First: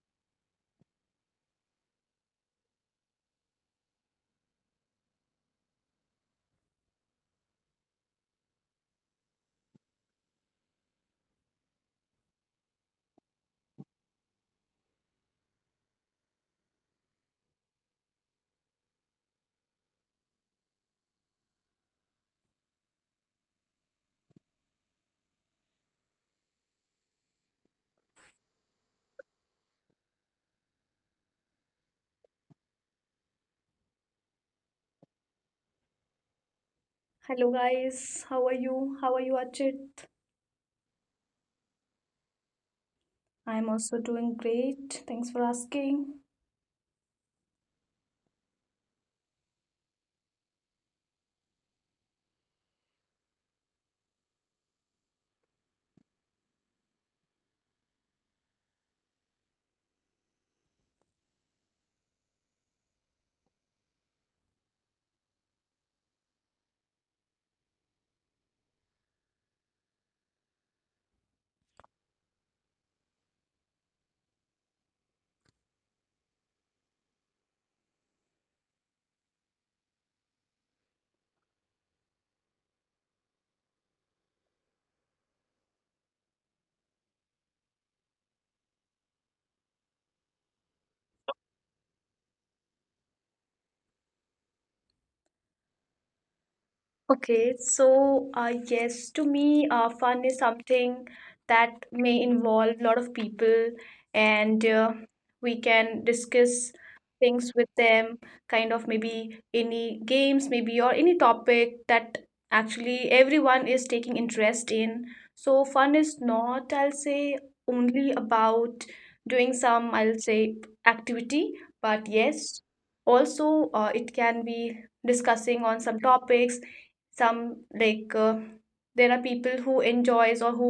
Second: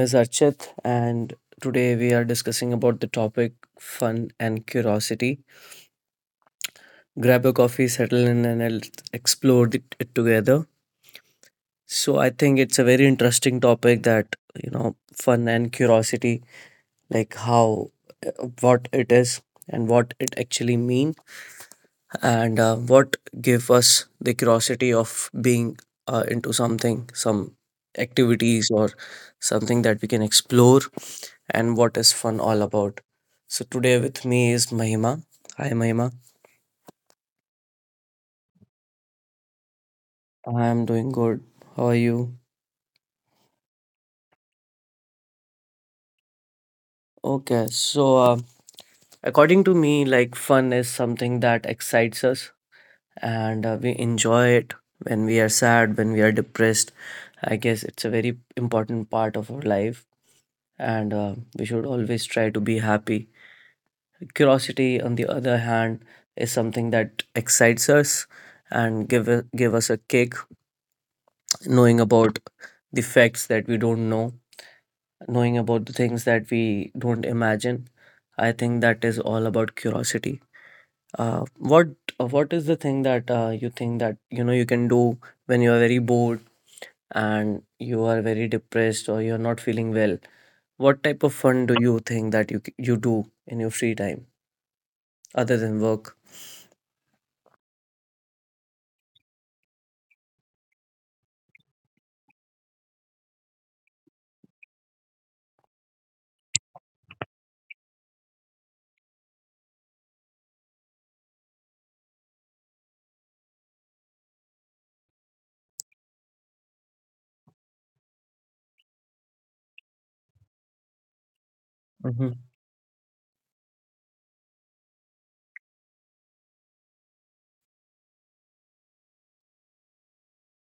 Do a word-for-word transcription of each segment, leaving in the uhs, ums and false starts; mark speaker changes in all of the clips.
Speaker 1: is Archit, and today we are discussing about the topic fun and curiosity. Grab a coffee, settle in, and let's explore the- it together. So I think it's a very interesting topic that you know, fun and curiosity, like how, uh, what it is and what it actually mean, and uh, what give us the curiosity of being uh, into something, some activities or something that we can explore and what is fun all about. So today with me is Mahima. Hi Mahima.
Speaker 2: Hello guys, how are you? How are you, Achit?
Speaker 1: I'm doing good. How are you?
Speaker 2: I'm also doing great. Thanks for asking.
Speaker 1: Okay, so uh, according to me, like fun is something that excites us and uh, we enjoy it when we are sad, when we are depressed. I guess it's a very important part of our life, and uh, we should always try to be happy. Curiosity, on the other hand, is something that excites us and give, give us a kick knowing about the facts that we don't know, knowing about the things that we don't imagine. I think that is all about curiosity. Uh, what uh, what is the thing that uh, you think that you know you can do when you are very bored and you are very depressed or you're not feeling well? What type of fun do you think that you c- you do in your free time other than work?
Speaker 2: Okay, so uh, yes, to me, uh, fun is something that may involve a lot of people, and uh, we can discuss things with them, kind of maybe any games, maybe, or any topic that actually everyone is taking interest in. So, fun is not, I'll say, only about doing some, I'll say, activity, but
Speaker 1: Mm-hmm.
Speaker 2: yes, also uh, it can be discussing on some topics, some like uh, there are people who enjoys or who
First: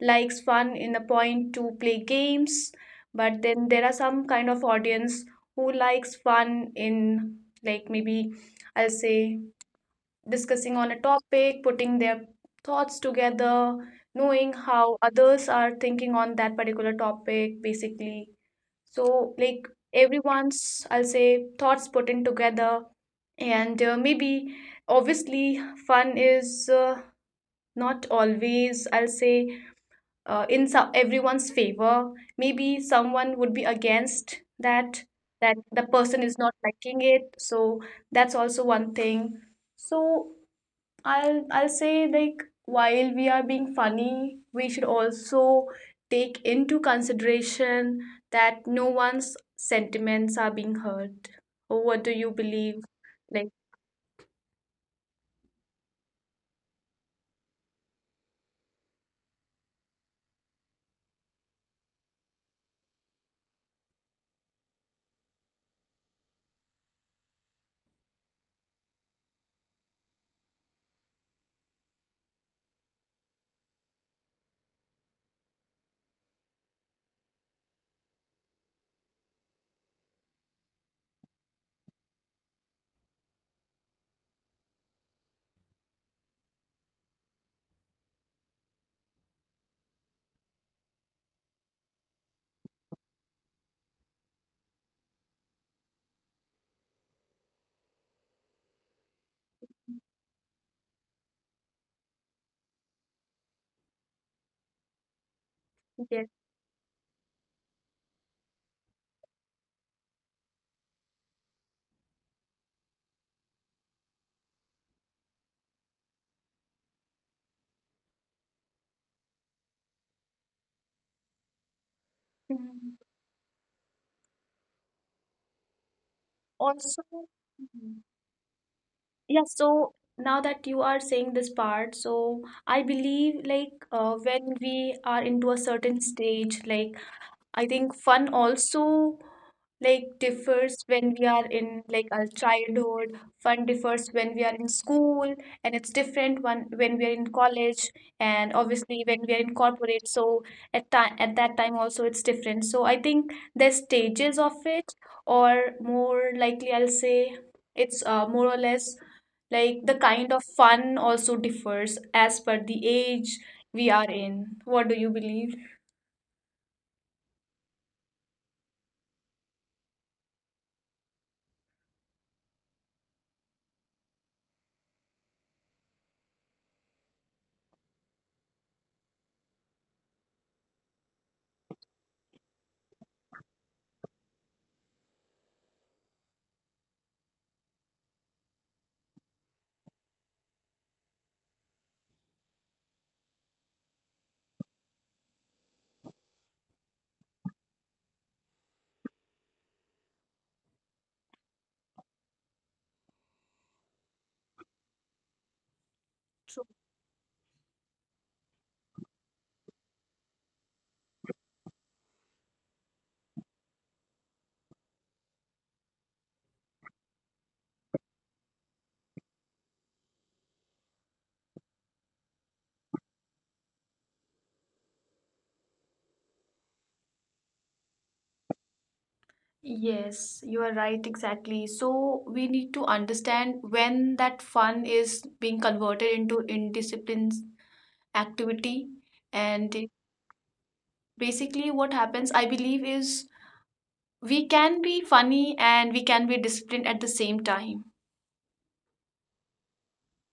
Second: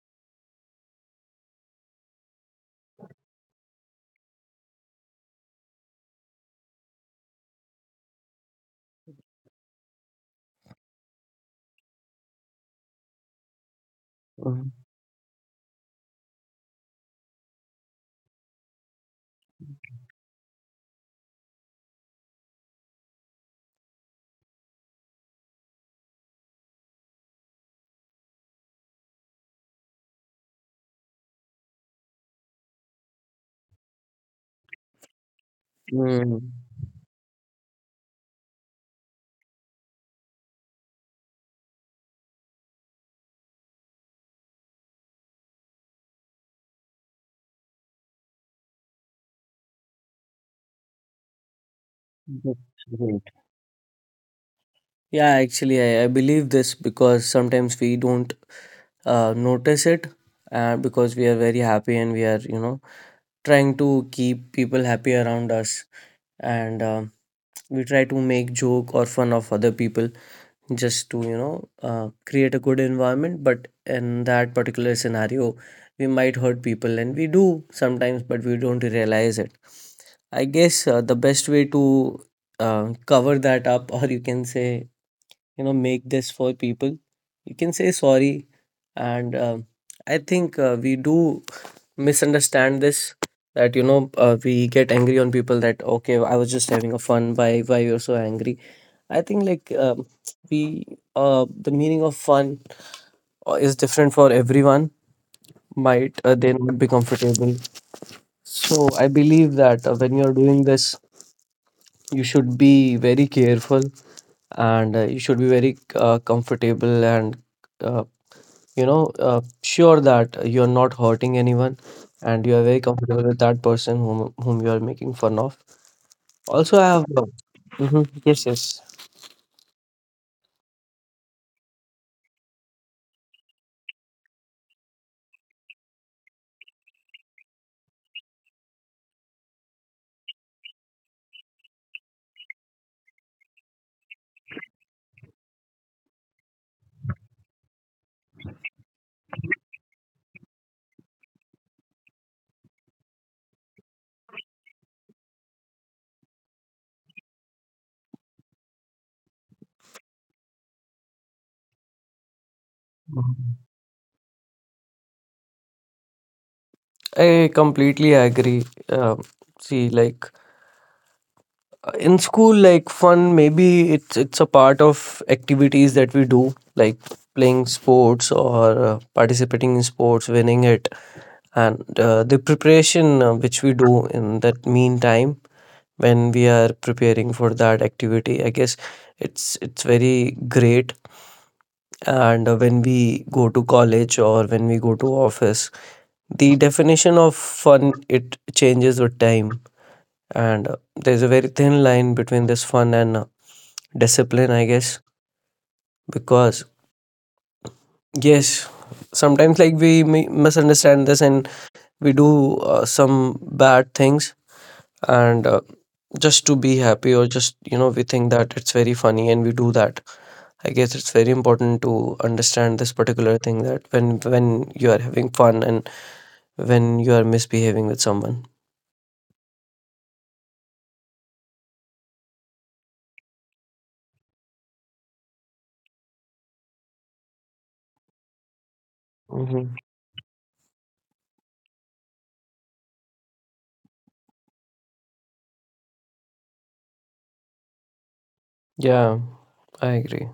Speaker 2: likes fun in a point to play games, but then there are some kind of audience who likes fun in, like, maybe, I'll say, discussing on a topic, putting their thoughts together, knowing how others are thinking on that particular topic, basically. So, like, everyone's, I'll say, thoughts put in together, and uh, maybe, obviously, fun is uh, not always, I'll say, uh, in some, everyone's favor. Maybe someone would be against that, that the person is
Speaker 1: Mm-hmm.
Speaker 2: not liking it. So that's also one thing. So i'll i'll say, like, while we are being funny, we should also take into consideration that no one's sentiments are being hurt. Oh, what do you believe, like?
Speaker 1: Yeah, actually, I, I believe this because sometimes we don't. uh, notice it uh, because we are very happy and we are you know trying to keep people happy around us and um we try to make joke or fun of other people just to you know uh, create a good environment but in that particular scenario we might hurt people and we do sometimes but we don't realize it. I guess uh, the best way to uh, cover that up or you can say you know make this for people you can say sorry, and um, I think uh, we do misunderstand this that you know uh, we get angry on people that okay I was just having a fun, why why you're so angry. I think like um, we uh, the meaning of fun uh, is different for everyone. Might uh, they not be comfortable. So I believe that uh, when you're doing this you should be very careful and uh, you should be very uh, comfortable and uh, you know uh, sure that you're not hurting anyone and you are very
Speaker 2: Yes.
Speaker 1: comfortable with that person whom whom you are making fun of. Also I
Speaker 2: Also.
Speaker 1: have uh,
Speaker 2: Mhm.
Speaker 1: mhm, yes, yes.
Speaker 2: Yeah, so now that you are saying this part, so I believe, like, uh, when we are into a certain stage, like, I think fun also, like, differs. When we are in, like, our childhood, fun differs. When we are in school, and it's different one when we are in college, and obviously when we are in corporate. So at time at that time also it's different. So I think the stages of it, or more likely, I'll say, it's uh, more or less, like, the kind of fun also differs as per the age we are in. What do you believe?
Speaker 1: I completely agree. Um, see, like uh, in school, like fun, maybe it's it's a part of activities that we do, like playing sports or uh, participating in sports, winning it, and uh, the preparation uh, which we do in that meantime when we are preparing for that activity. I guess it's it's very great. And uh, when we go to college or when we go to office, the definition of fun it changes with time, and uh, there's a very thin line between this fun and uh, discipline, I guess. Because yes, sometimes like we mi- misunderstand this and we do uh, some bad things and uh, just to be happy or just you know we think that it's very funny and we do that. I guess it's very important to understand this particular thing, that when when you are having fun and when you are misbehaving with someone.
Speaker 2: Yes, you are right, exactly. So we need to understand when that fun is being converted into indisciplined activity.
Speaker 1: Hmm.
Speaker 2: And it- basically, what happens, I believe, is we can be funny and we can be disciplined at the same time.
Speaker 1: Yeah, I agree.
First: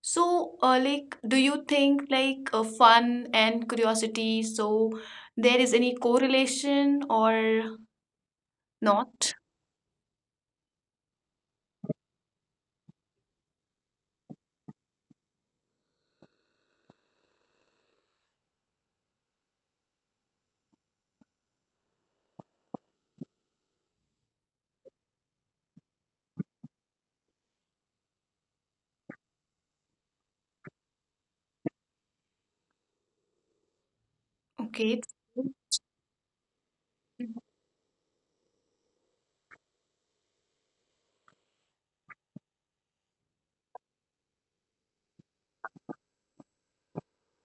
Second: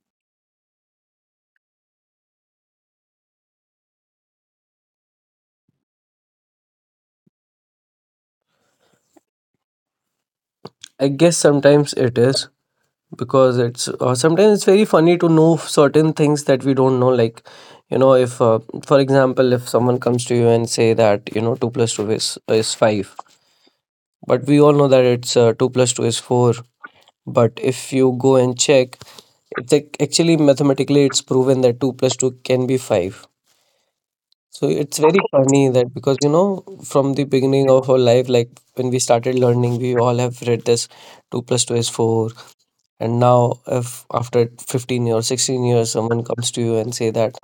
Speaker 2: So, uh, like, do you think, like, uh, fun and curiosity, so, there is any correlation or not?
Speaker 1: I guess sometimes it is, because it's uh, sometimes it's very funny to know certain things that we don't know, like you know if uh, for example, if someone comes to you and say that you know two plus two is is five, but we all know that it's uh, two plus two is four. But if you go and check, it's ac- actually mathematically it's proven that two plus two can be five. So
Speaker 2: Okay.
Speaker 1: it's
Speaker 2: it's-
Speaker 1: very funny that because you know from the beginning of our life, like when we started learning, we all have read this two plus two is four. And now if after fifteen years, sixteen years, someone comes to you and say that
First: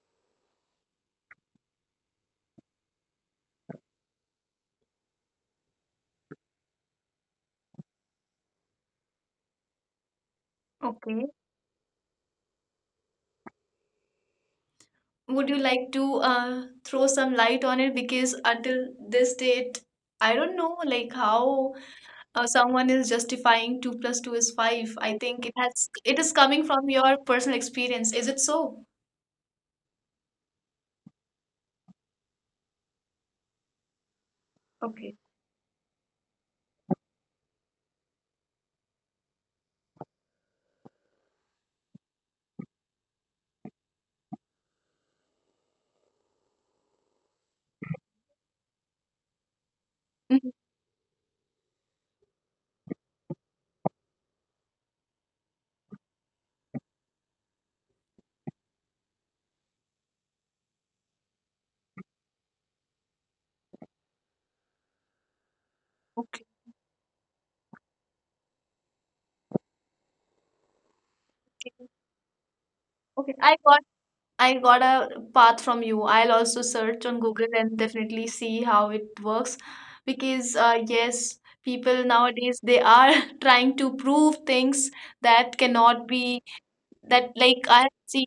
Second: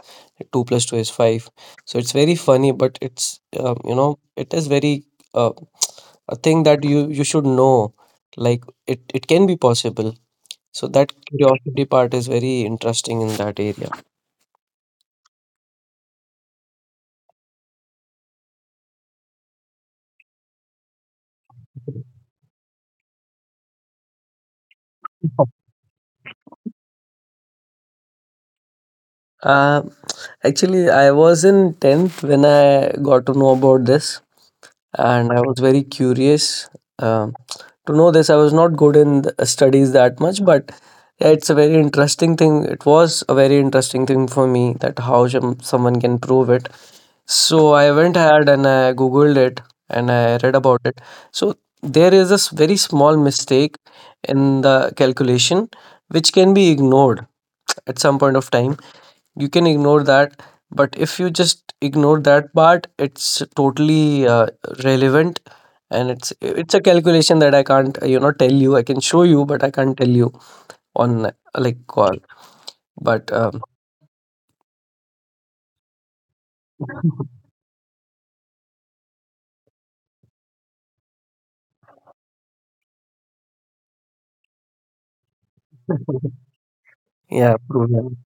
Speaker 1: two plus two is five. So it's very funny, but it's um, you know it is very uh, a thing that you you should know. Like it, it can be possible. So that
Speaker 2: Okay.
Speaker 1: curiosity part is very interesting in that area.
Speaker 2: Would you like to uh, throw some light on it? Because until this date, I don't know, like, how uh, someone is justifying two plus two is five. I think it has, it is coming from your personal experience. Is it so?
Speaker 1: Uh, actually, I was in tenth when I got to know about this,
Speaker 2: Okay.
Speaker 1: and I was very curious um, to know this. I was not good in the studies that much, but yeah, it's a very interesting thing. It was a very interesting thing for me that how some someone can prove it. So I went ahead and I googled it and I
Speaker 2: Mhm.
Speaker 1: read about it. So there is a s- very small mistake in the calculation which can be ignored at some point of time. You can ignore that, but if you just ignore that part, it's totally uh, relevant, and it's
Speaker 2: Okay.
Speaker 1: it's a calculation that I can't uh, you know tell you. I can show you, but I can't tell you on uh, like
Speaker 2: Okay.
Speaker 1: call. But
Speaker 2: Okay. I
Speaker 1: um,
Speaker 2: got I got a path from you. I'll also search on Google and definitely see how it works, because uh, yes, people nowadays, they are trying to prove things that cannot be, that,
Speaker 1: yeah,
Speaker 2: like, I
Speaker 1: proven.
Speaker 2: see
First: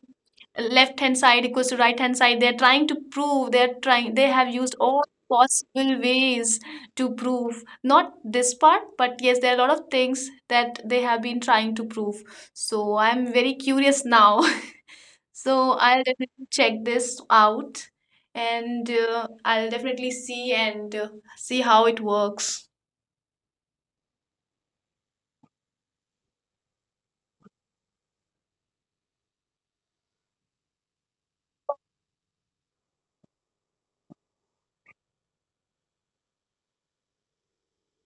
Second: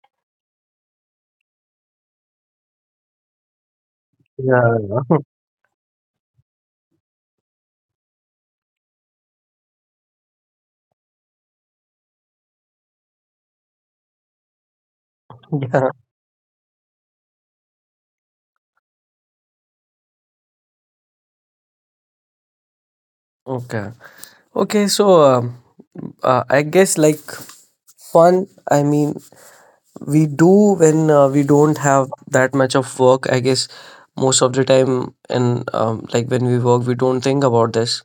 Speaker 2: left hand side equals to right hand side. They're trying to prove, they're trying, they have used
Speaker 1: Yeah,
Speaker 2: all
Speaker 1: yeah.
Speaker 2: possible ways to prove. Not this part, but yes, there are a lot of things that they have been trying to prove. So I'm very curious now. So
Speaker 1: Yeah.
Speaker 2: I'll definitely check this out, and uh, I'll definitely see, and uh, see how it works.
Speaker 1: Okay. Okay, so um, uh, I guess like fun, I mean, we do when uh, we don't have that much of work. I guess most of the time, and um, like when we work, we don't think about this.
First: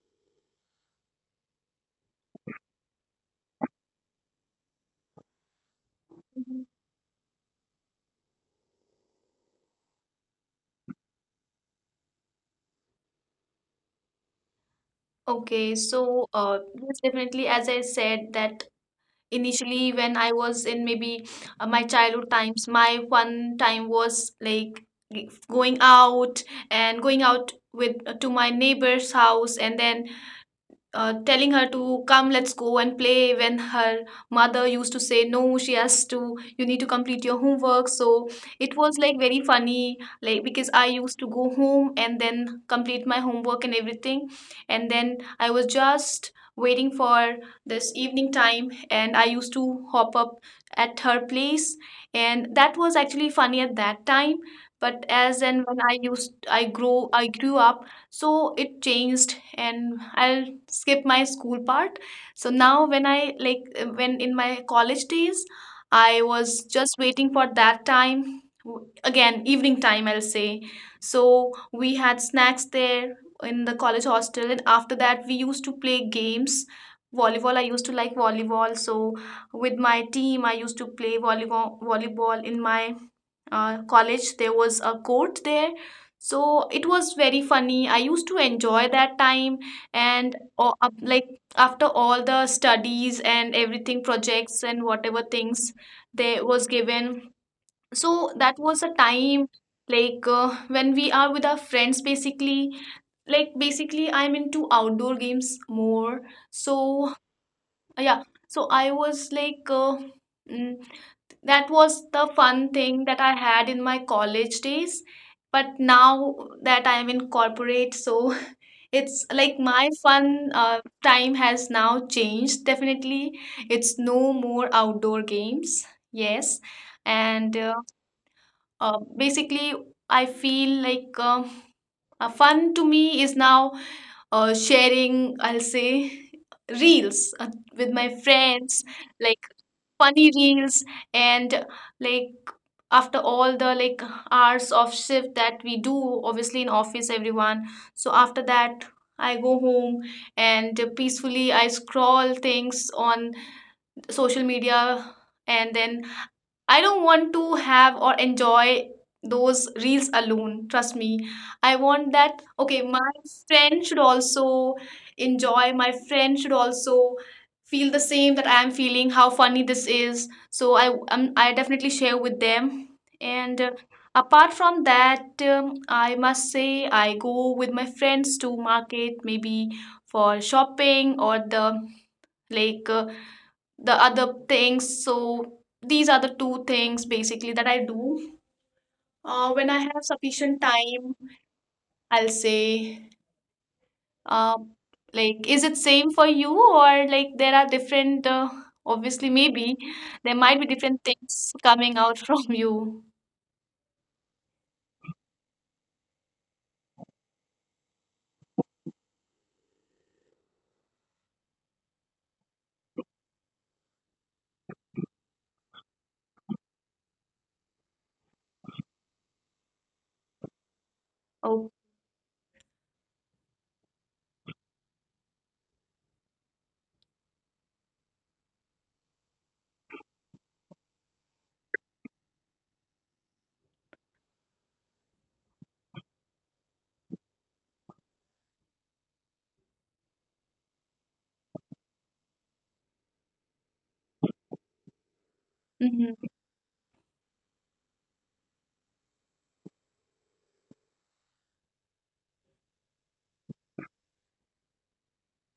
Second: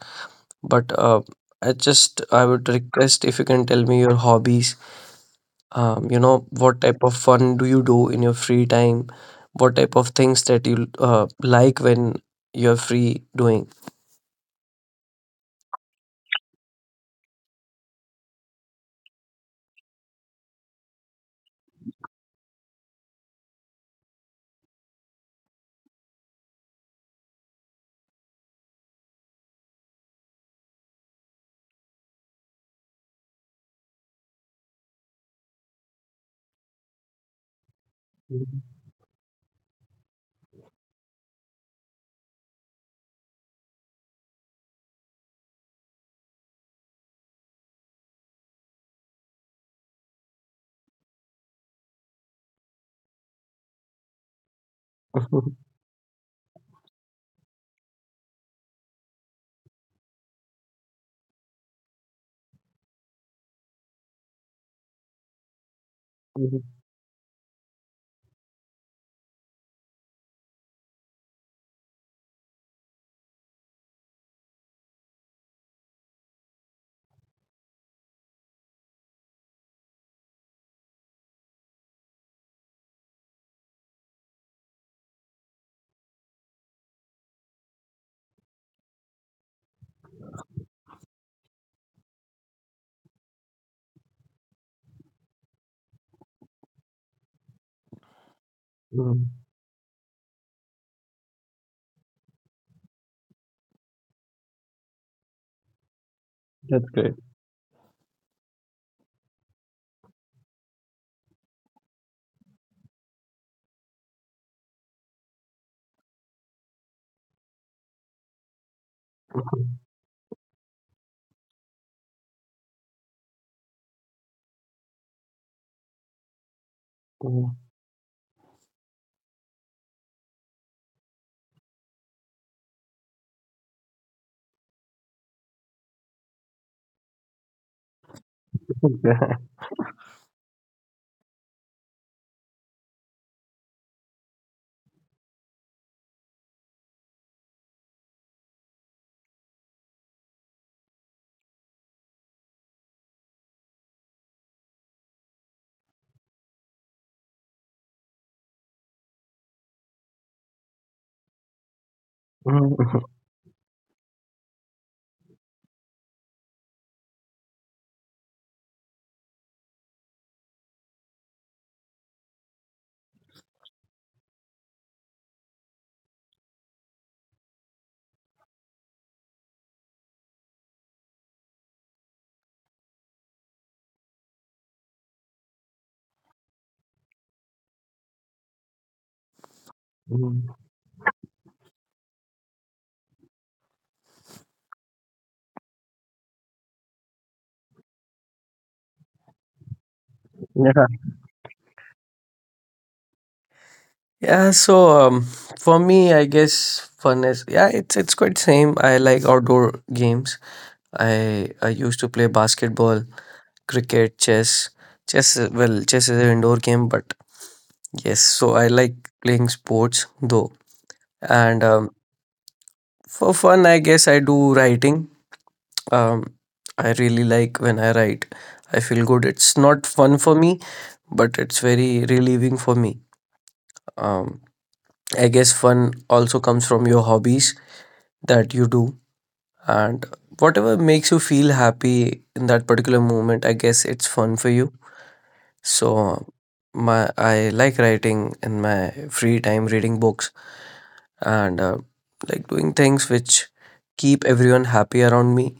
Speaker 1: But uh, I just, I would request if you can tell me your hobbies. Um, you know,
Speaker 2: Mhm.
Speaker 1: what type of fun do you do in your free time? What type of things that you uh, like when you're free doing?
Speaker 2: Okay, so uh, yes, definitely, as I said, that initially, when I was in, maybe, uh, my childhood times, my fun time was like g- going out, and going out with uh, to my neighbor's house, and then uh, telling her to come, let's go and play. When her mother used to say, no, she has to, you need to complete your homework. So
Speaker 1: Mhm.
Speaker 2: it was like very funny, like, because I used to go home and then complete my homework and everything, and then I was just waiting for this evening time, and I used to hop up at her place, and that was actually funny at that time. But as and when i used i grow i grew up, so it changed. And I'll skip my school part. So now when I like uh, when in my college days, I was
Speaker 1: Mhm.
Speaker 2: just waiting for that time, w- again evening time, I'll say. So we had snacks there in the college hostel, and after that we used to play games. Volleyball, I used to like volleyball. So with my team I used to play volleyball volleyball in my uh, college. There was a court there, so it was very funny. I used to enjoy that time. And uh, up- like, after all the studies and everything, projects and whatever things there was given, so that was a
Speaker 1: Mhm. Mhm.
Speaker 2: time, like, uh, when we are with our friends, basically. Like, basically, I'm into outdoor games more.
Speaker 1: That's
Speaker 2: So,
Speaker 1: great.
Speaker 2: uh, yeah, so I was like, uh, mm, that was the fun thing that I had in my college days. But now that I'm in corporate, so it's like
Speaker 1: Mhm.
Speaker 2: my fun uh, time has now changed. Definitely, it's no more outdoor games. Yes, and
Speaker 1: Mhm.
Speaker 2: uh, uh, basically, I feel like um uh, fun to me is now uh, sharing, I'll say, reels uh, with my friends, like
Speaker 1: Yeah.
Speaker 2: funny reels. And, like, after all the, like, hours of shift that we do, obviously in office, everyone. So after that, I go home, and peacefully I scroll things on social media, and then I don't want to have or enjoy those reels alone. Trust me. I want that. Okay, my
Speaker 1: Mhm.
Speaker 2: friend should also enjoy. My friend should also feel the same that I am feeling, how funny this is. So I um, I definitely share with them. And uh, apart from that, um, I must say I go with my friends to market, maybe for shopping or the like. Uh, the other things. So these are the two things basically that I do. Uh, when I have
Speaker 1: Mhm.
Speaker 2: sufficient time, I'll say, uh, like, is it same for you, or, like, there are different? Uh, obviously, maybe there might be
Speaker 1: Yeah.
Speaker 2: different things coming out from you.
Speaker 1: Yeah, so um, for me, I guess fun is yeah, it's it's quite same. I like outdoor games. I I used to play basketball, cricket, chess. Chess, uh, well, chess is an indoor game, but yes, so I like playing sports though. And
Speaker 2: Oh.
Speaker 1: um, for fun, I guess I do writing. Um, I really like when I write. I feel good. It's not fun for me, but it's very relieving for me. Um, I guess fun also comes from your hobbies that you do, and whatever makes you feel happy in that particular moment, I guess it's fun for you.
Speaker 2: Mhm.
Speaker 1: So my I like writing in my free time, reading books, and uh, like doing things which keep everyone happy around me.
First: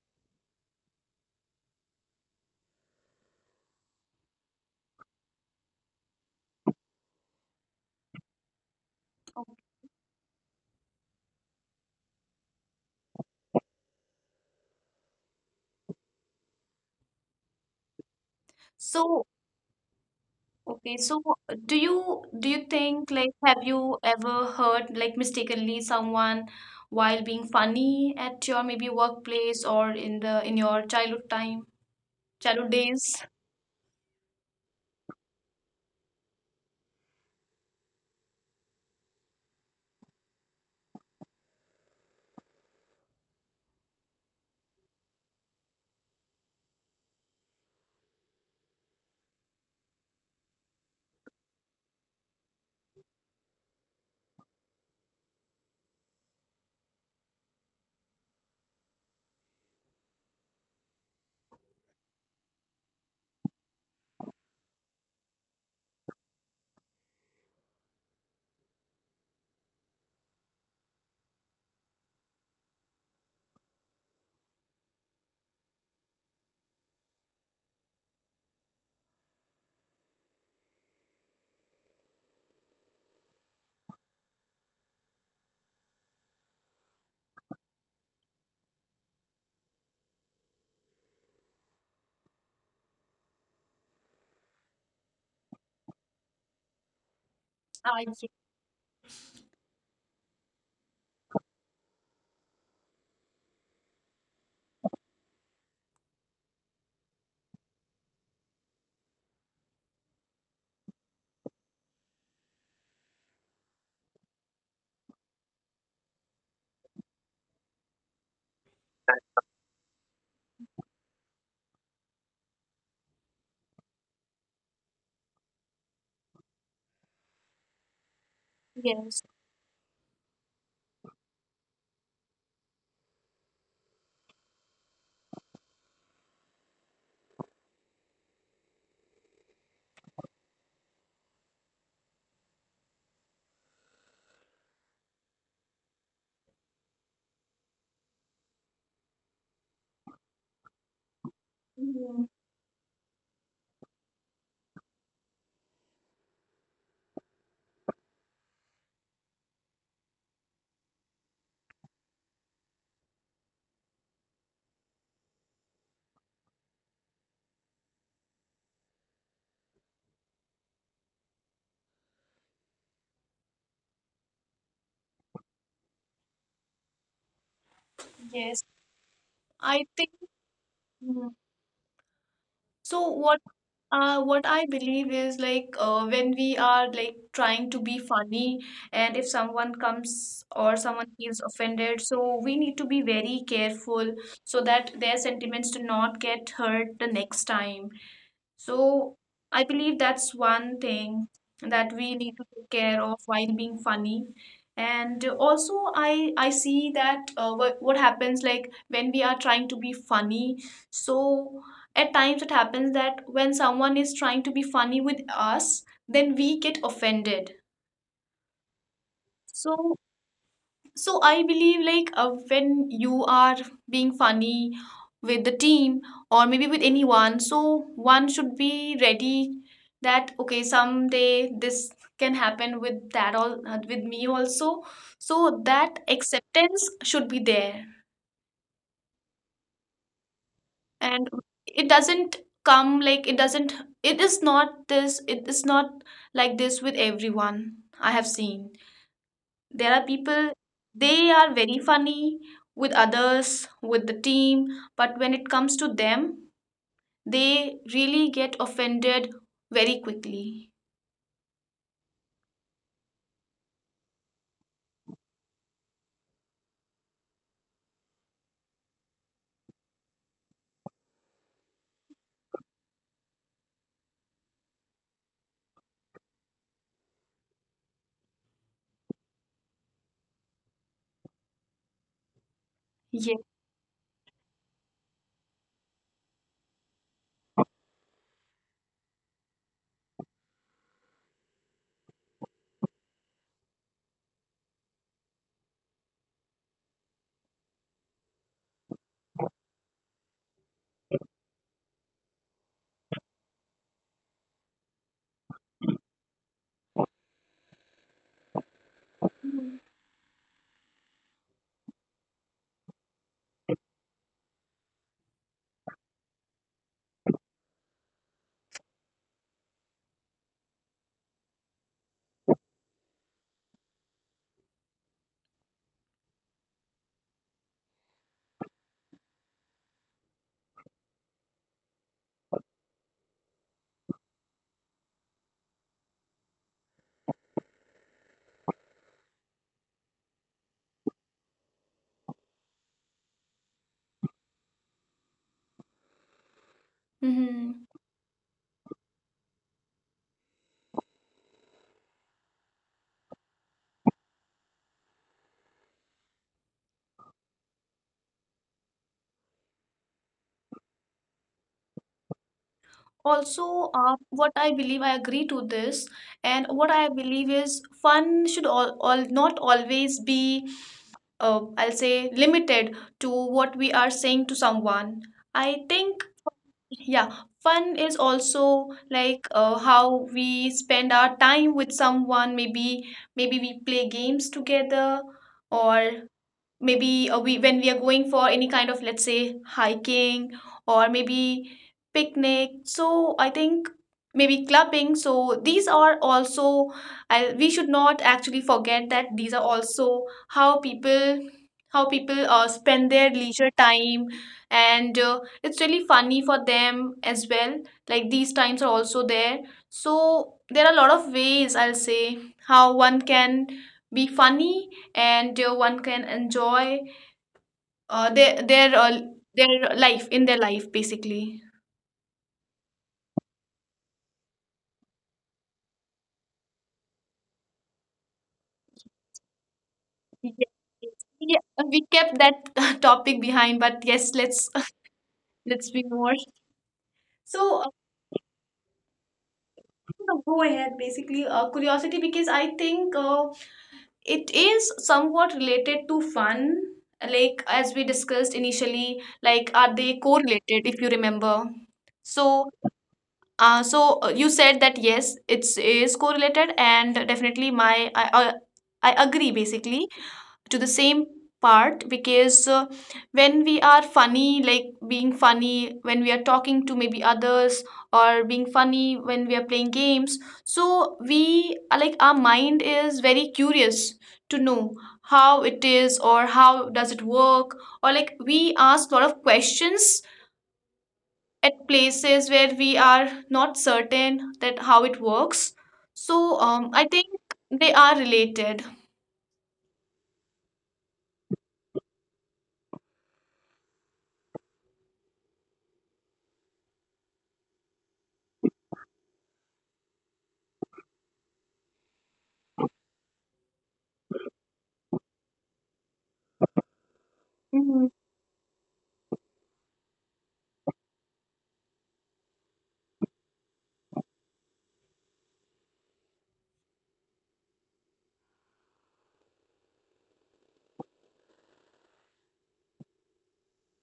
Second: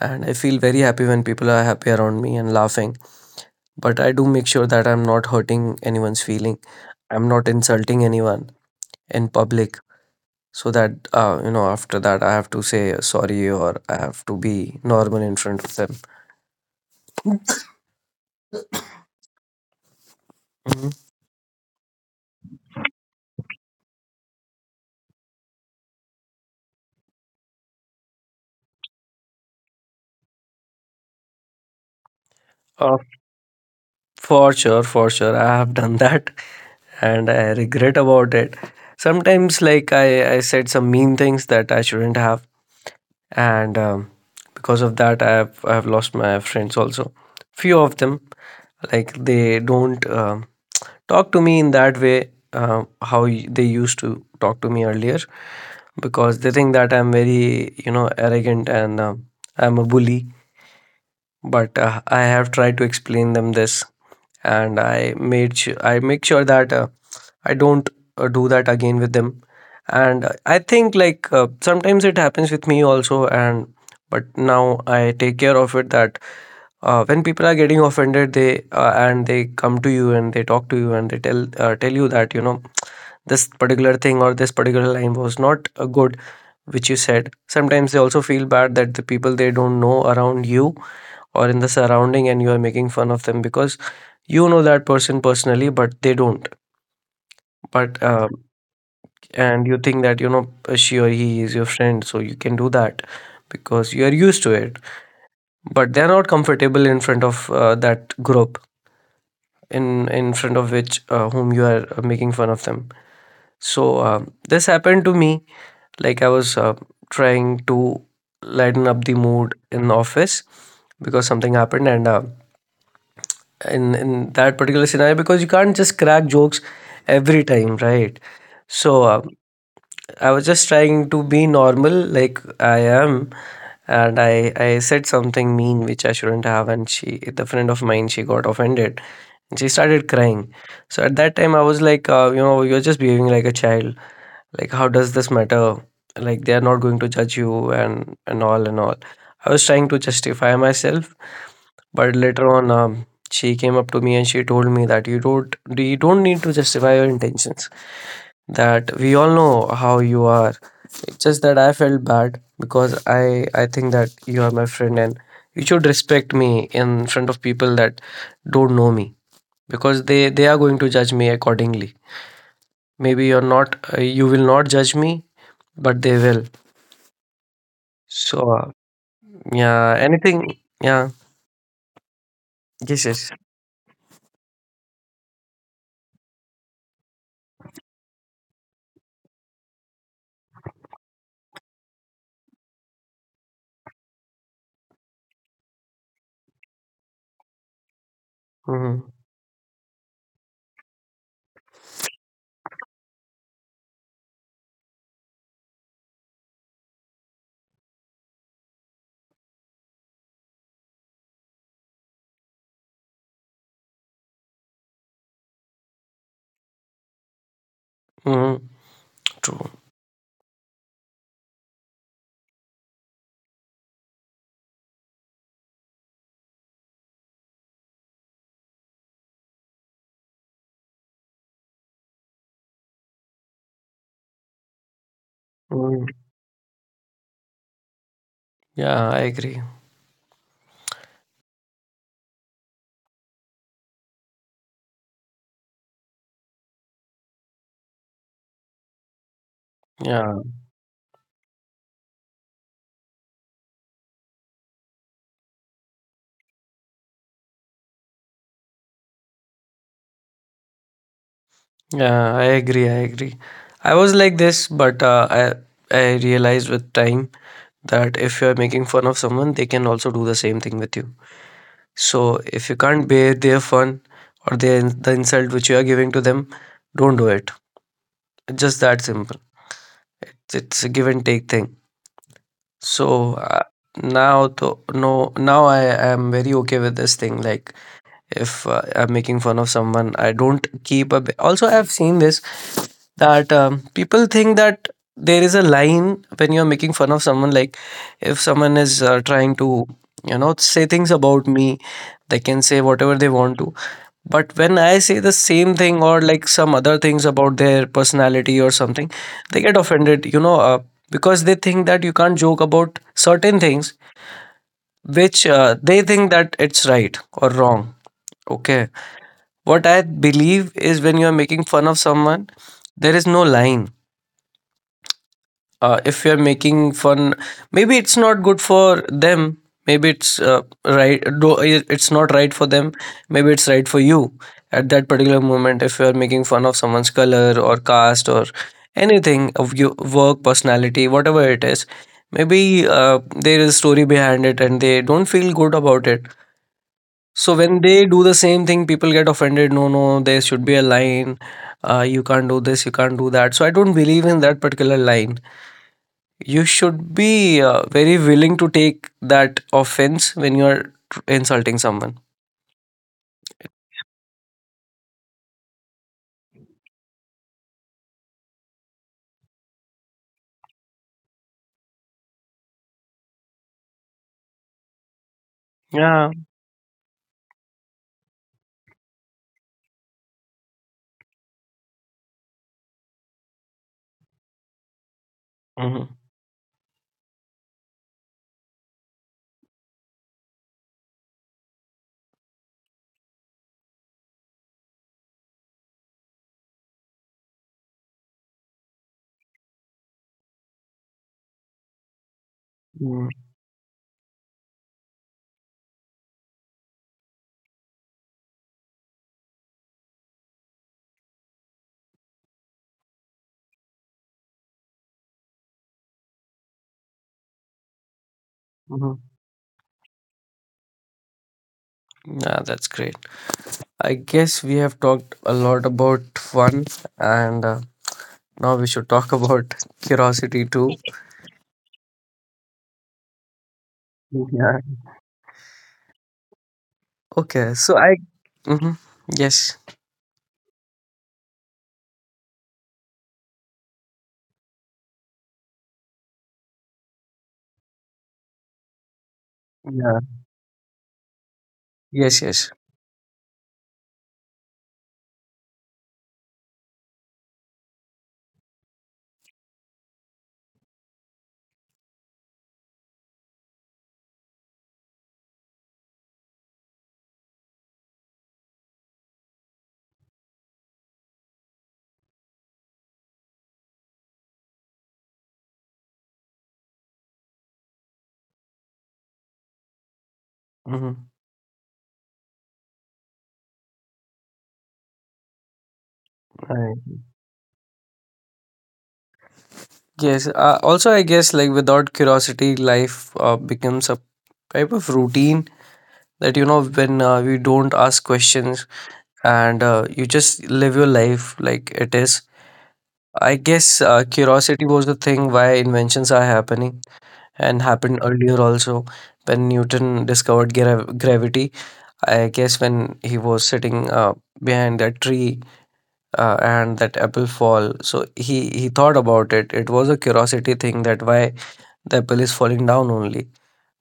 Speaker 1: And I feel very happy when people are happy around me and laughing. But I do make sure that I'm not hurting anyone's feeling, I'm not insulting anyone in public, so that uh, you know after that I have to say sorry or I have to be normal in front of them.
Speaker 2: So.
Speaker 1: Mhm.
Speaker 2: Okay, so do you do you think, like, have you ever heard, like, mistakenly someone, while being funny, at your maybe workplace or in the, in your childhood time, childhood
Speaker 1: uh,
Speaker 2: days?
Speaker 1: for sure for sure I have done that and I regret about it. Sometimes like i i said some mean things that I shouldn't have, and um, because of that i have i have lost my friends also, few of them. Like they don't um talk to me in that way, uh, how y- they used to talk to me earlier, because they think that I'm very, you know, arrogant and um I'm a bully. But uh, I have tried to explain them this, and I made su- I make sure that uh, I don't uh, do that again with them. And uh, I think like uh, sometimes it happens with me also, and but now I take care of it that uh, when people are getting offended, they uh, and they come to you and they talk to you and they tell uh, tell you that you know this particular thing or this particular line was not uh, good which you said. Sometimes they also feel bad that the people they don't know around you or in the surrounding, and you are making fun of them, because you know that person personally but they don't.
Speaker 2: Ah,
Speaker 1: But
Speaker 2: ye-
Speaker 1: um, and you think that you know she or he is your friend so you can do that, because you are used to it, but they're not comfortable in front of uh, that group, in in front of which uh, whom you are uh, making fun of them. So um, this happened to me. Like I was uh, trying to lighten up the mood in the office because something happened, and uh, in in that particular scenario, because you can't just crack jokes every time, right? So
Speaker 2: yes.
Speaker 1: um, I was just trying to be normal, like I am, and I I said something mean which I shouldn't have, and she the friend of mine she got offended. And she started crying. So at that time I was like, uh, you know, you're just behaving like a child. Like how does this matter? Like they are not going to judge you and and all and all. I was trying to justify myself, but
Speaker 2: Mhm.
Speaker 1: later on um, she came up to me and she told me that you don't you don't need to justify your intentions, that we all know how you are. It's just that I felt bad because i i think that you are my friend and you should respect me in front of people that don't know me, because they they are going to judge me accordingly. Maybe you're not, uh, you will not judge me, but they will. so
Speaker 2: Yes.
Speaker 1: uh,
Speaker 2: I
Speaker 1: yeah,
Speaker 2: think.
Speaker 1: anything. Yeah,
Speaker 2: Mhm. So.
Speaker 1: yes, yes.
Speaker 2: What Uh, what I believe is, like, uh, when we are, like, trying to be funny, and if someone comes or someone feels offended, so we need to be very careful so that their sentiments do not get hurt the next time.
Speaker 1: Mm-hmm.
Speaker 2: So I believe that's one thing that we need to take care of while being funny. And also, I I see that uh, what what happens, like, when we are trying to be funny. So at times it happens that when someone is trying to be funny with us, then we get offended.
Speaker 1: Mm-hmm. True.
Speaker 2: So so I believe, like, uh, when you are being funny with the team or maybe with anyone, so one should be ready that, okay, someday this can happen with that all, uh, with me also. So that
Speaker 1: Mhm.
Speaker 2: acceptance should be there.
Speaker 1: Yeah, I agree.
Speaker 2: And it doesn't come, like, it doesn't, it is not this it is not like this with everyone, I have seen. There are
Speaker 1: Yeah.
Speaker 2: people, they are very funny with others, with the team, but when it comes to them, they really get offended very quickly.
Speaker 1: Yeah, I agree. I agree. I was like this, but uh, I I realized with time that if you're making fun of someone, they can also do the same thing with you. So if you can't bear their fun or their the insult which you are giving to them, don't do it. Just that simple. It's a give and take thing. So
Speaker 2: Yeah.
Speaker 1: uh, now, to, no, Now I am very okay with this thing. Like if uh, I'm making fun of someone, I don't keep a, also I've seen this, that um, people think that there is a line when you're making fun of someone. Like if someone is uh, trying to, you know, say things about me, they can say whatever they want to, but when I say the same thing or like some other things about their personality or something, they get offended, you know. Uh, because they think that you can't joke about certain things which uh, they think that it's right or wrong. Okay, what I believe is when you are making fun of someone, there is no line. Uh, if you're making fun, maybe it's not good for them. Maybe it's uh, right. do- It's not right for them. Maybe it's right for you at that particular moment. If you're making fun of someone's color or caste or anything of your work, personality, whatever it is, maybe uh, there is a story behind it, and they don't feel good about it. So when
Speaker 2: Hmm.
Speaker 1: they do the same thing, people get offended. No, no, there should be a line. Uh, you can't do this, you can't do that. So I don't believe in that particular line. You should be uh, very willing to take that offense when you are tr- insulting someone.
Speaker 2: Also, uh, what I believe, I agree to this, and what I believe is fun should all, all not always be, uh, I'll say, limited to what we are saying to someone. I think.
Speaker 1: Yeah.
Speaker 2: Yeah, fun is also, like, uh, how we spend our time with someone. Maybe, maybe we play games together, or
Speaker 1: Mm-hmm.
Speaker 2: maybe uh, we when we are going for any kind of, let's say, hiking, or maybe picnic. So I think, maybe clubbing. So these are also, I, we should not actually forget that these are also how people, how people uh, spend their leisure time, and uh, it's really funny for them as well, like these times are also there. So there are a lot of ways, I'll say, how one can be funny, and uh, one can enjoy uh, their their
Speaker 1: Mm-hmm.
Speaker 2: uh, their life in their life, basically.
Speaker 1: Yeah, that's great. I guess we have talked a lot about fun, and uh, now we should talk about
Speaker 2: Yes,
Speaker 1: curiosity too.
Speaker 2: yes. Yeah, we kept that topic behind, but yes, let's
Speaker 1: Yeah.
Speaker 2: let's be more.
Speaker 1: Okay.
Speaker 2: So
Speaker 1: So I. Mm-hmm. Yes.
Speaker 2: uh, go ahead, basically. Uh, curiosity, because I think uh, it is somewhat related to fun. Like, as we discussed initially, like, are they
Speaker 1: Yeah.
Speaker 2: correlated? If you remember,
Speaker 1: Yes.
Speaker 2: so,
Speaker 1: Yes.
Speaker 2: Uh, so uh, you said that, yes, it's is correlated, and definitely my I I, I agree, basically, to the same part, because uh, when we are funny, like, being funny when we are talking to maybe others, or being funny when we are playing games, so we, uh, like, our mind is very curious to know how it is or how does it work, or, like, we ask a lot of questions
Speaker 1: Mm-hmm.
Speaker 2: at places where we are not certain that how it works. So um,
Speaker 1: Right.
Speaker 2: I think they are related.
Speaker 1: Yes. Uh, also, I guess like without curiosity, life uh, becomes a type of routine, that you know, when uh, we don't ask questions and uh, you just live your life like it is. I guess uh, curiosity was the thing why inventions are happening and
Speaker 2: Hmm.
Speaker 1: happened earlier also, when Newton discovered grav gravity. I guess when he was sitting uh, behind that tree uh, and that apple fall, so he he thought about it. It was a curiosity thing: that why the apple is falling down only,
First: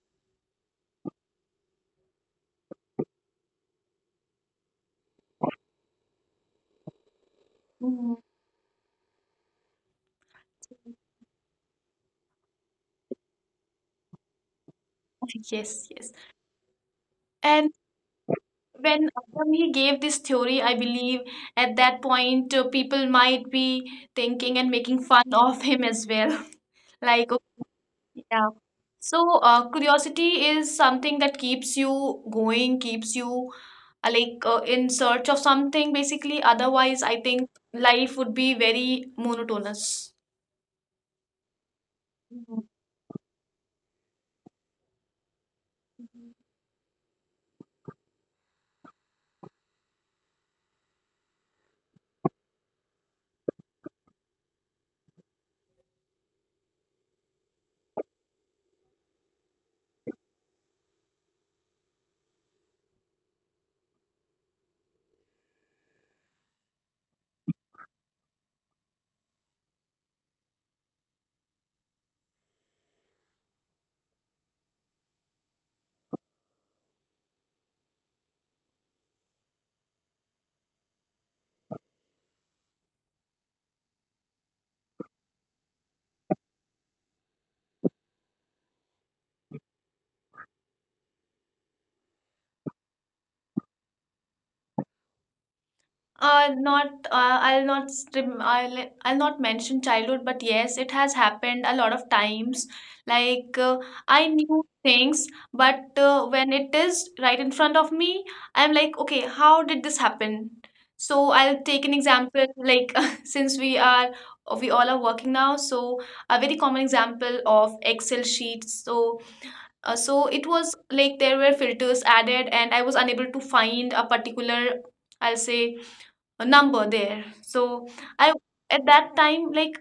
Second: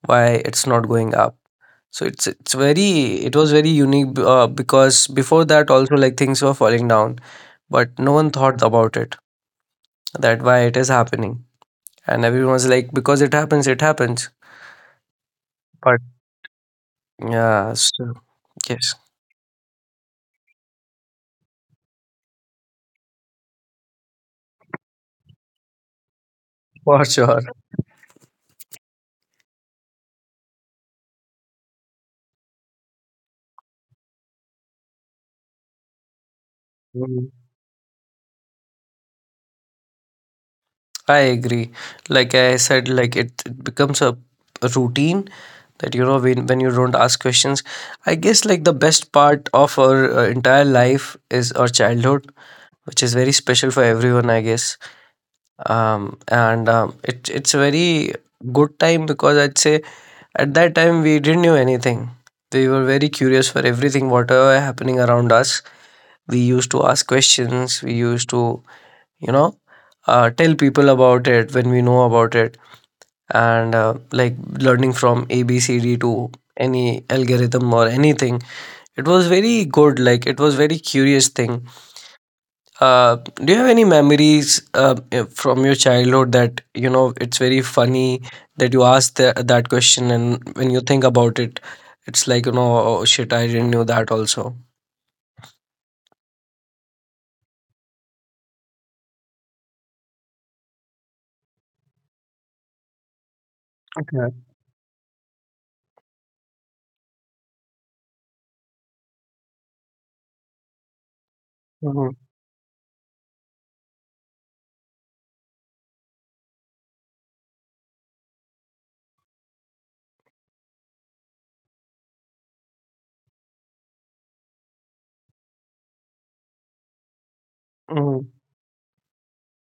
Speaker 1: why it's not going up. So it's it's very, it was very unique, uh, because before that also, like, things were falling down but no
Speaker 2: Hmm.
Speaker 1: one thought about it, that why it is happening. And everyone's like, because it happens, it happens.
Speaker 2: Yes,
Speaker 1: But
Speaker 2: yes. And
Speaker 1: yeah, so, yes,
Speaker 2: when when he gave this theory, I believe at that point uh, people might be thinking and making fun of him as well.
Speaker 1: for
Speaker 2: Like,
Speaker 1: sure.
Speaker 2: yeah. So, uh, curiosity is something that keeps you going, keeps you uh, like, uh, in search of something, basically. Otherwise, I think life would be very monotonous.
Speaker 1: I agree. Like I said, like it, it becomes a, a routine, that you know, when when you don't ask questions. I guess like the best part of our uh, entire life is our childhood, which is very special for everyone, I guess. Um, and um, it it's a very good time because I'd say at that time we didn't know anything. We were very curious for everything, whatever happening around us. We used to ask questions. We used to, you know, uh, tell people about it when we know about it, and uh, like learning from abcd to any algorithm or anything, it was very good, like it was very curious thing. uh, do you have any memories uh, from your childhood that, you know, it's very funny, that you asked the, that question, and when you think about it, it's like, you know, oh shit, I didn't know that also.
Speaker 2: Uh, not uh, I'll not strim, I'll I'll not mention childhood, but yes, it has happened a lot of times. Like, uh, I
Speaker 1: Okay.
Speaker 2: knew things, but uh, when it is right in front of me, I'm like, okay, how did this happen? So I'll take an example. Like, since we are, we all are working now, so a very common example of Excel sheets. So uh, so it was like there were filters added, and I was unable to find a particular, I'll say, a number there. So
Speaker 1: Mm-hmm.
Speaker 2: I at that time, like,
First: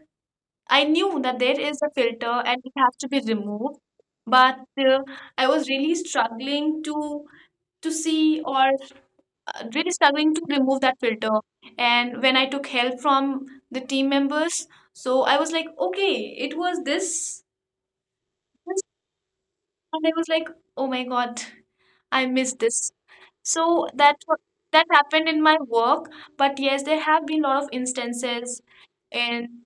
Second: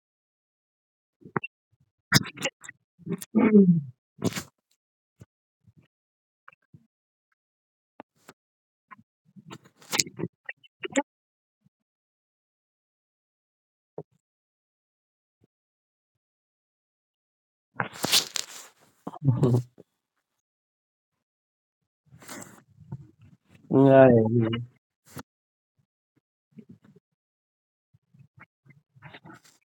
Speaker 2: I knew that there is a filter and it has to be
Speaker 1: Mm-hmm.
Speaker 2: removed, but uh, I was really struggling to to see, or uh, really struggling to remove that filter. And when I took help from the team members, so I was like, okay, it was this, this. And I was like, oh my God, I missed this. So
Speaker 1: Yeah, yeah.
Speaker 2: that,
Speaker 1: Yeah.
Speaker 2: that happened in my work. But yes, there have been a lot of instances in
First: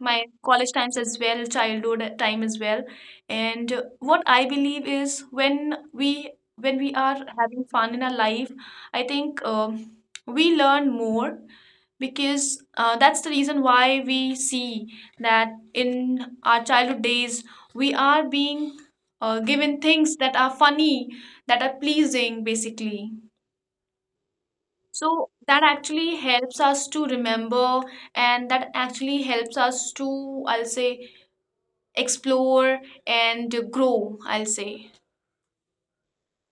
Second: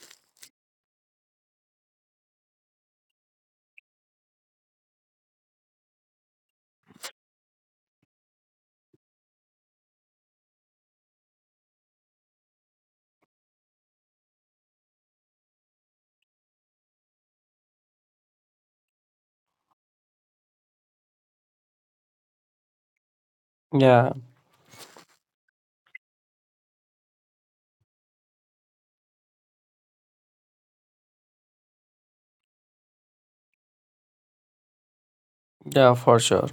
Speaker 2: my college times as well, childhood time as well. And uh, what I believe is, when we when we are having fun in our life, I think um, we learn more, because uh, that's the reason why we see that in our childhood days we are being uh, given things that are funny, that are pleasing, basically.
Speaker 1: Yeah.
Speaker 2: So that actually helps us to remember, and that actually helps us to, I'll say, explore and grow, I'll say.
Speaker 1: Yeah, for sure.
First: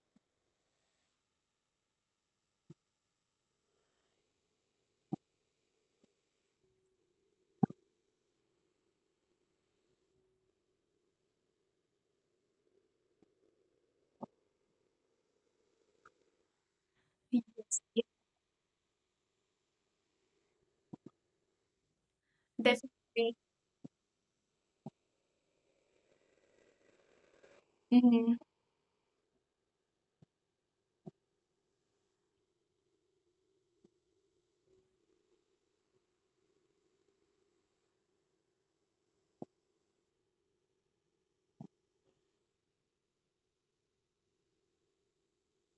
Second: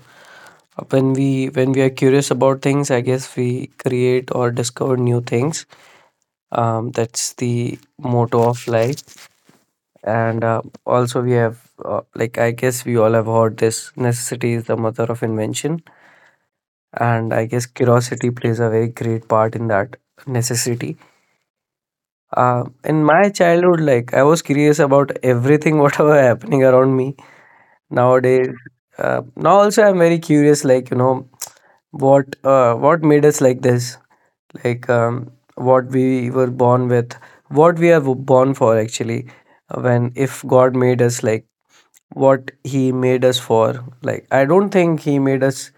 Speaker 1: When we when we are curious about things, I guess we create or discover new things. Um, that's the motto of life, and uh, also we have, uh, like, I guess we all have heard this, necessity is the mother of invention, and I guess
Speaker 2: Yes, yes,
Speaker 1: curiosity plays a very great part in that necessity. Uh, in my
Speaker 2: definitely.
Speaker 1: childhood, like, I was curious about everything whatever happening around me
Speaker 2: Mm,
Speaker 1: nowadays. Uh, now also I'm very curious, like, you know, what, uh, what made us like this, like, um, what we were born with, what we are born for actually. When, if god made us, like, what he made us for, like, I don't think he made us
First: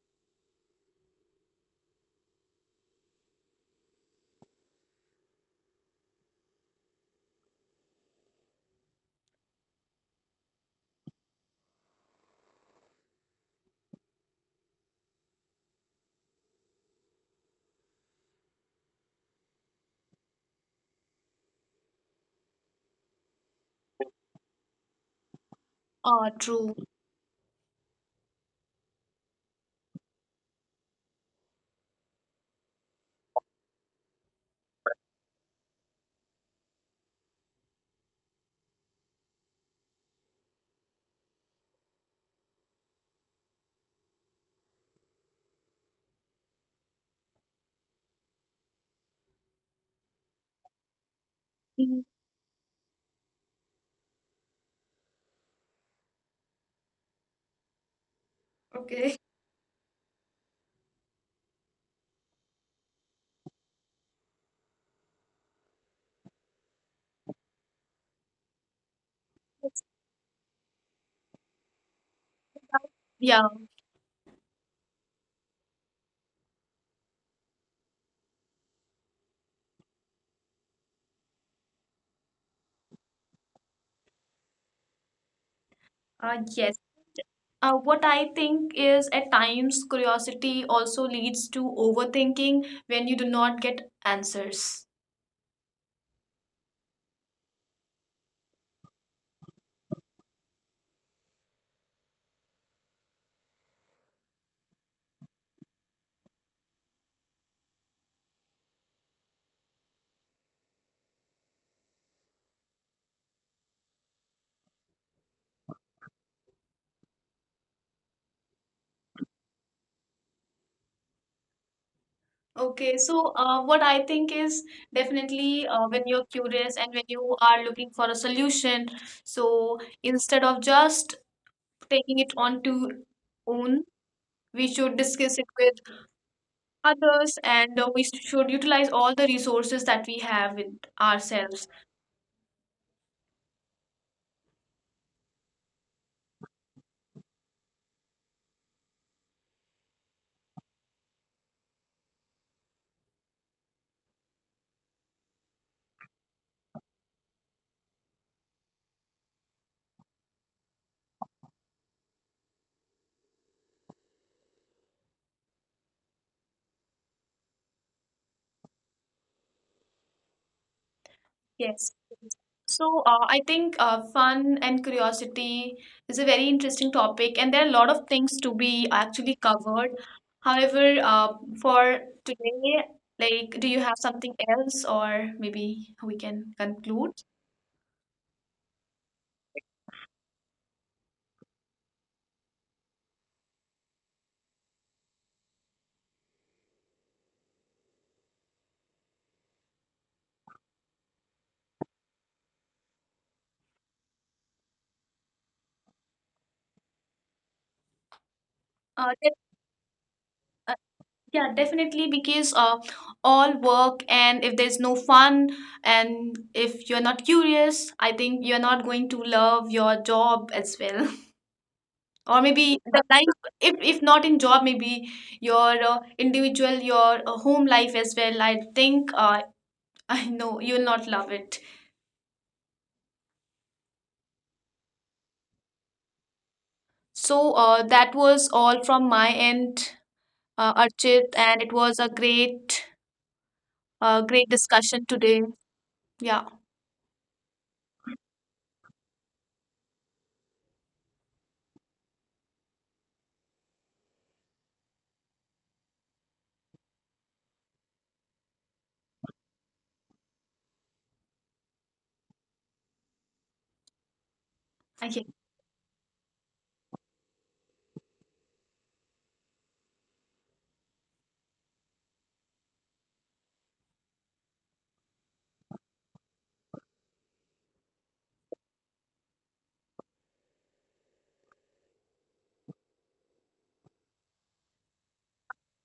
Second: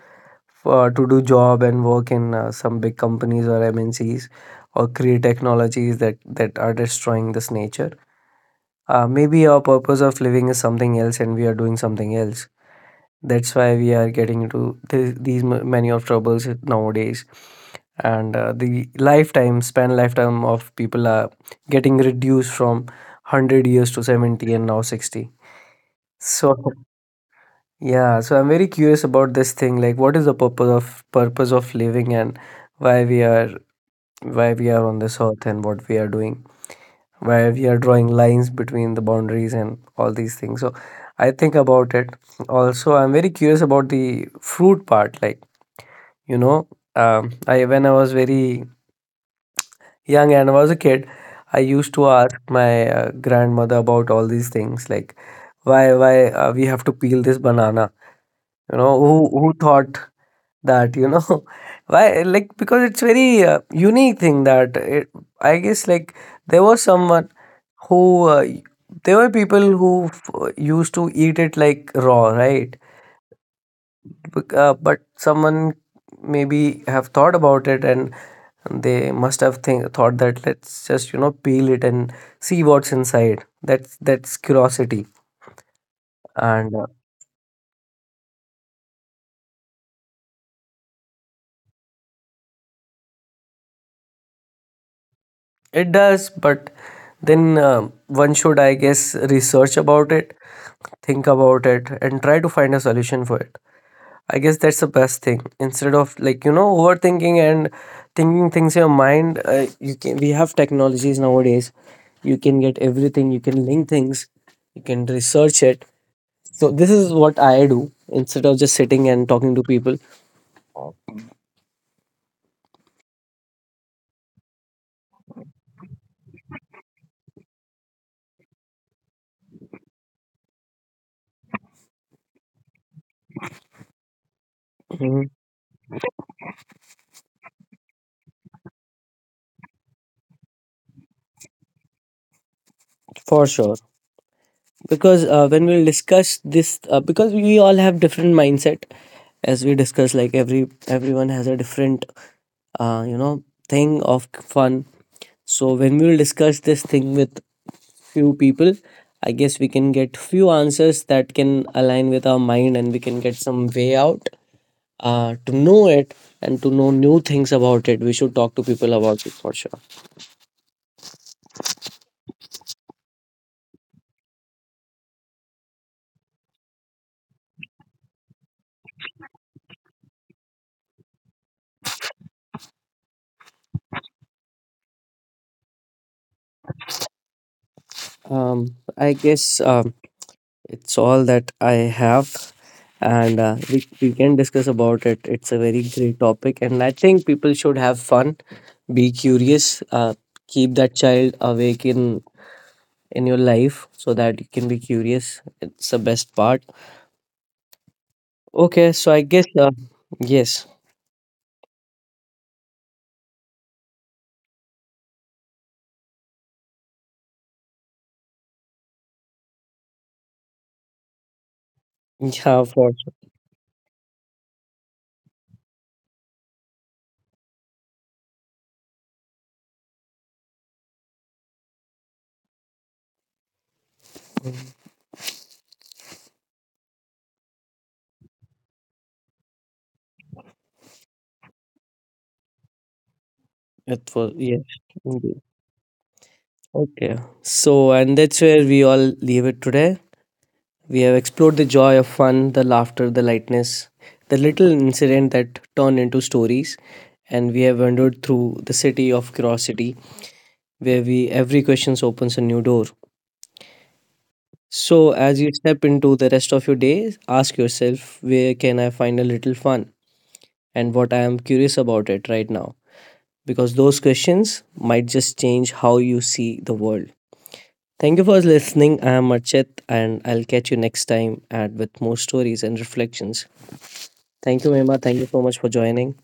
Speaker 1: uh, to do job and work in uh, some big companies or mncs or create technologies that that are destroying this nature. Uh, maybe our purpose of living is something else and we are doing something else. That's why we are getting into th- these m- many of troubles nowadays, and uh, the lifetime span lifetime of people are getting reduced from one hundred years to seventy and now sixty.
Speaker 2: uh,
Speaker 1: So
Speaker 2: True.
Speaker 1: yeah, so I'm very curious about this thing. Like, what is the purpose of purpose of living, and why we are, why we are on this earth and what we are doing, why we are drawing lines between the boundaries and all these things. So I think about it. Also, I'm very curious about the fruit part. Like, you know, um, I, when I was very young and I was a kid, I used
Speaker 2: Mm,
Speaker 1: to ask my uh, grandmother about all these things, like, why why uh, we have to peel this banana. You know,
Speaker 2: Okay.
Speaker 1: who who thought that? You know, why, like, because it's very uh, unique thing that it, I guess like there was someone who uh, y- there were people
Speaker 2: Yes.
Speaker 1: who f- used to eat it like raw, right?
Speaker 2: Yeah.
Speaker 1: Bec- Uh, but someone maybe have thought about it, and they must have think thought that, let's just, you know, peel it and see what's inside. That's that's curiosity,
Speaker 2: Uh,
Speaker 1: and
Speaker 2: yes.
Speaker 1: uh,
Speaker 2: Uh, what I think is, at times curiosity also leads to overthinking when you do not get answers.
Speaker 1: it does. But then uh, one should, I guess, research about it, think about it, and try to find a solution for it. I guess that's the best thing. Instead of, like, you know, overthinking and thinking things in your mind, uh, you can, we have technologies nowadays. You can get everything. You can link things. You can research it. So this is what I do, instead of just sitting and talking to people.
Speaker 2: Okay, so uh, what I think is, definitely, uh, when you're curious and when you are looking for a solution, so instead of just taking it on to own, we should
Speaker 1: Mhm.
Speaker 2: discuss it with others, and uh, we should utilize all the resources that we have with ourselves.
Speaker 1: For sure. Because uh, when we'll discuss this, uh, because we all have different mindset, as we discuss, like every, everyone has a different, uh, you know, thing of fun. So when we will discuss this thing with few people, I guess we can get few answers that can align with our mind, and we can get some way out uh, to know it and to know new things about it. We should talk to people about it for sure.
Speaker 2: Yes. So uh, I think uh, fun and curiosity is a very interesting topic, and there are a lot of things to be actually covered. However, uh, for today, like, do you have something else, or maybe we can conclude?
Speaker 1: Um, I guess um, it's all that I have, and uh, we we can discuss about it. It's a very great topic, and I think people should have fun, be curious, uh, keep that child awake in in your life so that you can be curious. It's the best part. Okay,
Speaker 2: Uh,
Speaker 1: so I
Speaker 2: yes.
Speaker 1: guess uh, yes,
Speaker 2: Yeah, definitely, because uh, all work, and if there's no fun, and if you're not curious, I think you're not going to love your job as well. Or
Speaker 1: yeah,
Speaker 2: maybe
Speaker 1: for
Speaker 2: the
Speaker 1: sure.
Speaker 2: life, if, if not in job, maybe your uh, individual, your uh, home life as well. I think uh, I know you'll not love it. So uh, that was all from my end, uh, Archit, and it was a great,
Speaker 1: It was,
Speaker 2: uh,
Speaker 1: yes,
Speaker 2: great
Speaker 1: indeed.
Speaker 2: discussion today. Yeah,
Speaker 1: Okay, so and that's where we all leave it today. We have explored the joy of fun, the laughter, the lightness, the little incident that turn into stories, and we have wandered through the city of curiosity, where we, every question opens a new door. So, as you
Speaker 2: okay.
Speaker 1: step into the rest of your day, ask yourself, where can I find a little fun, and what I am curious about it right now, because those questions might just change how you see the world. Thank you for listening. I am Archit, and I'll catch you next time at with more stories and reflections. Thank you, Mema. Thank you so much for joining.